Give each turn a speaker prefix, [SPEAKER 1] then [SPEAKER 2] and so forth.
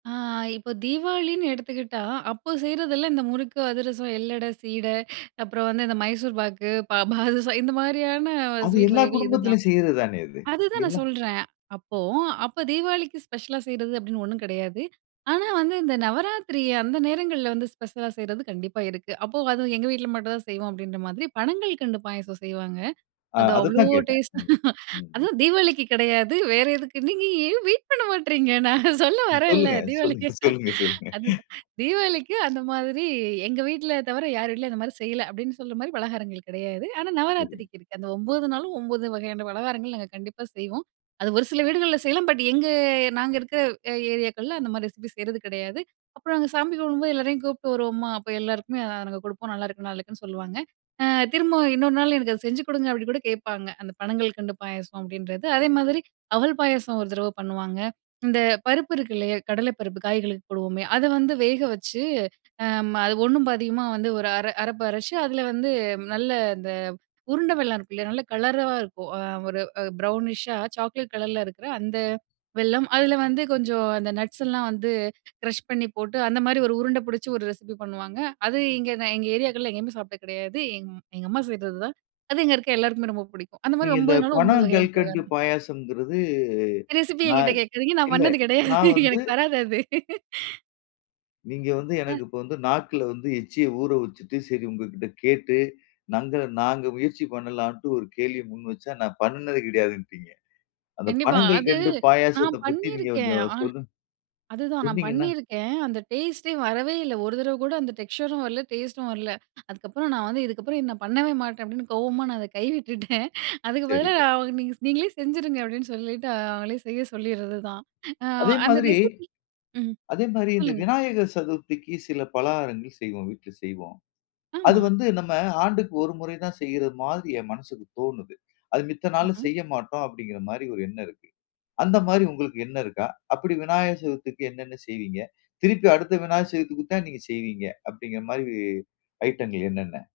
[SPEAKER 1] ஆ, இப்ப தீபாவளின்னு எடுத்துக்கிட்டா அப்போ செய்றதெல்லாம் இந்த முறுக்கு, அதிரசம், எள்ளட, சீட அப்புறம் வந்து இந்த மைசூர் பாக்கு, பா பாதுசா இந்த மாதிரியான
[SPEAKER 2] அது
[SPEAKER 1] ஸ்வீட்
[SPEAKER 2] எல்லா
[SPEAKER 1] வகைகள் இதுதான்.
[SPEAKER 2] குடும்பத்திலும் செய்றது தானே அது.
[SPEAKER 1] அதுதான் நான்
[SPEAKER 2] எல்லா
[SPEAKER 1] சொல்றேன். அப்போ அப்ப தீபாவளிக்கு ஸ்பெஷலா செய்றது அப்டின்னு ஒன்னும் கெடையாது. ஆனா, வந்து இந்த நவராத்திரி அந்த நேரங்கள்ல வந்து ஸ்பெஷலா செய்றது கண்டிப்பா இருக்கு. அப்போ அதுவும் எங்க வீட்ல மட்டும் தான் செய்வோம். அப்டின்ற மாதிரி பணங்கல்கண்டு பாயாசம் செய்வாங்க.
[SPEAKER 2] ஆ,
[SPEAKER 1] அது அவ்ளோ
[SPEAKER 2] அதத்தான் கேட்டேன்.
[SPEAKER 1] டேஸ்ட்டா
[SPEAKER 2] ம். ம்.
[SPEAKER 1] அதுவும் தீபாவளிக்கு கெடையாது. வேற "எதுக்கு நீங்க ஏன் வெயிட் பண்ண மாட்றீங்க?" நான் சொல்ல வரேன்ல
[SPEAKER 2] சொல்லுங்க,
[SPEAKER 1] தீபாவளிக்கு
[SPEAKER 2] சொல்லுங்க, சொல்லுங்க, சொல்லுங்க.
[SPEAKER 1] அதுதான் தீபாவளிக்கு அந்த மாதிரி எங்க வீட்ல தவிர யார் வீட்டிலும் அந்த மாதிரி செய்யல. அப்டின்னு சொல்ற மாதிரி பலகாரங்கள் கெடையாது. ஆனா,
[SPEAKER 2] சரி.
[SPEAKER 1] நவராத்திரிக்கு இருக்கு. அந்த 9 நாளும் 9 வகையான பலகாரங்கள் நாங்க கண்டிப்பா செய்வோம். அது ஒரு சில வீடுகள்ல செய்யலாம். பட் எங்க நாங்க இருக்கிற ஏரியாக்கள்ல அந்த மாதிரி ரெசிபி செய்றது கிடையாது. அப்புறம் நாங்க சாமி கும்பிடும்போது, எல்லோரையும் கூப்பிட்டு வருவோமா, அப்போ எல்லாருக்குமே நாங்க குடுப்போம். "நல்லாயிருக்கு நல்லாயிருக்குன்னு சொல்லுவாங்க" ஆ "திரும்பவும் இன்னொரு நாள் எனக்கு அத செஞ்சு குடுங்க" அப்டின்னு கூட கேட்பாங்க. அந்த பணங்கல்கண்டு பாயாசம் அப்டின்றது. அதே மாதிரி அவல் பாயாசம் 1 தடவ பண்ணுவாங்க. இந்த பருப்பு இருக்குல்லையா கடல பருப்பு காய்களுக்கு போடுவோமே, அதை வந்து வேக வச்சு அது ஒண்ணும் பாதியுமா வந்து ஒரு அர அரப்பு அரைச்சு அதில வந்து நல்ல இந்த உருண்டை வெல்லம் இருக்கு இல்லையா? நல்ல கலரா இருக்கும், ஒரு ப்ரௌனிஷ் ஷா சாக்லேட் கலர்ல இருக்கிற அந்த வெல்லம் அதுலல வந்து கொஞ்சம் அந்த நட்ஸ் லாம் வந்து க்ரஷ் பண்ணி போட்டு அந்த மாரி 1 உருண்ட பிடிச்சு 1 ரெசிபி பண்ணுவாங்க. அது இங்கே எங்க ஏரியாக்கள்ல எங்கயுமே சாப்பிட்டது கெடையாது. எங்க எங்கம்மா செய்றதுதான், அது இங்க இருக்கிற எல்லாருக்குமே ரொம்ப பிடிக்கும். அந்த
[SPEAKER 2] நீங்க
[SPEAKER 1] மாதிரி
[SPEAKER 2] இந்த
[SPEAKER 1] 9னாலும்
[SPEAKER 2] பண
[SPEAKER 1] 9 வகையான
[SPEAKER 2] கல்கண்டு
[SPEAKER 1] பலகாரம்.
[SPEAKER 2] பாயாசங்கிறது,
[SPEAKER 1] ரெசிபி எங்கிட்ட
[SPEAKER 2] நான்,
[SPEAKER 1] கேட்காதீங்க, நான்
[SPEAKER 2] இல்ல
[SPEAKER 1] பண்ணது கெடையாது,
[SPEAKER 2] நான் வந்து,
[SPEAKER 1] எனக்கு வராது அது.
[SPEAKER 2] நீங்க வந்து,
[SPEAKER 1] அ.
[SPEAKER 2] எனக்கு இப்ப வந்து நாக்குல வந்து எச்சிய ஊற வச்சுட்டு, சரி உங்ககிட்ட கேட்டு நங்க நாங்க முயற்சி பண்ணலாம்ட்டு ஒரு கேள்விய முன்வச்சா, நான் பண்ணினது கிடையாதுன்டிங்க. அந்த
[SPEAKER 1] கண்டிப்பா. அது
[SPEAKER 2] பணங்கல்கண்டு
[SPEAKER 1] நான்
[SPEAKER 2] பாயாசத்தப் பத்தி நீங்க
[SPEAKER 1] பண்ணிருக்கேன்.
[SPEAKER 2] கொஞ்சம்
[SPEAKER 1] ஆ
[SPEAKER 2] சொல்லுங்
[SPEAKER 1] அதுதான் நான்
[SPEAKER 2] சொன்னீங்கன்னா?
[SPEAKER 1] பண்ணியிருக்கேன். அந்த டேஸ்ட்டே வரவே இல்ல 1 தரவ கூட அந்த டெக்ஸ்சரும் வரல, டேஸ்ட்டும் வரல. அதுக்கப்புறம் நான் வந்து இதுக்கப்புறம் நான் பண்ணவே மாட்டேன் அப்டின்னு கோவமா நான் அத கைவிட்டுட்டேன். அதுக்கு பதிலா
[SPEAKER 2] சரிங்க.
[SPEAKER 1] "நீங்க நீங்களே செஞ்சுருங்க" அப்டின்னு சொல்லிட்டு அவங்களே செய்ய சொல்லிர்றதுதான். ஆ
[SPEAKER 2] அதே
[SPEAKER 1] அந்த
[SPEAKER 2] மாதிரி
[SPEAKER 1] ரெசிபி ம்.
[SPEAKER 2] அதே மாரி இந்த
[SPEAKER 1] சொல்லுங்க.
[SPEAKER 2] விநாயகர் சதுர்த்திக்கு சில பலகாரங்கள் செய்வோம் வீட்ல செய்வோம். அது
[SPEAKER 1] ஆமா.
[SPEAKER 2] வந்து நம்ம ஆண்டுக்கு 1 முறை தான் செய்ற மாதிரி என் மனசுக்கு தோணுது. அது மித்த நாள்ல
[SPEAKER 1] ம்ஹும்.
[SPEAKER 2] செய்ய மாட்டோம் அப்படிங்கிற மாரி ஒரு எண்ணம் இருக்கு. அந்த மாரி உங்களுக்கு எண்ணம் இருக்கா? அப்படி விநாயகர் சதுர்த்திக்கு என்னென்ன செய்வீங்க? திருப்பி அடுத்த விநாயகர் சதுர்த்திக்கு தான் நீங்க செய்வீங்க. அப்டிங்கிற மாதிரி ஐட்டங்கள் என்னென்ன?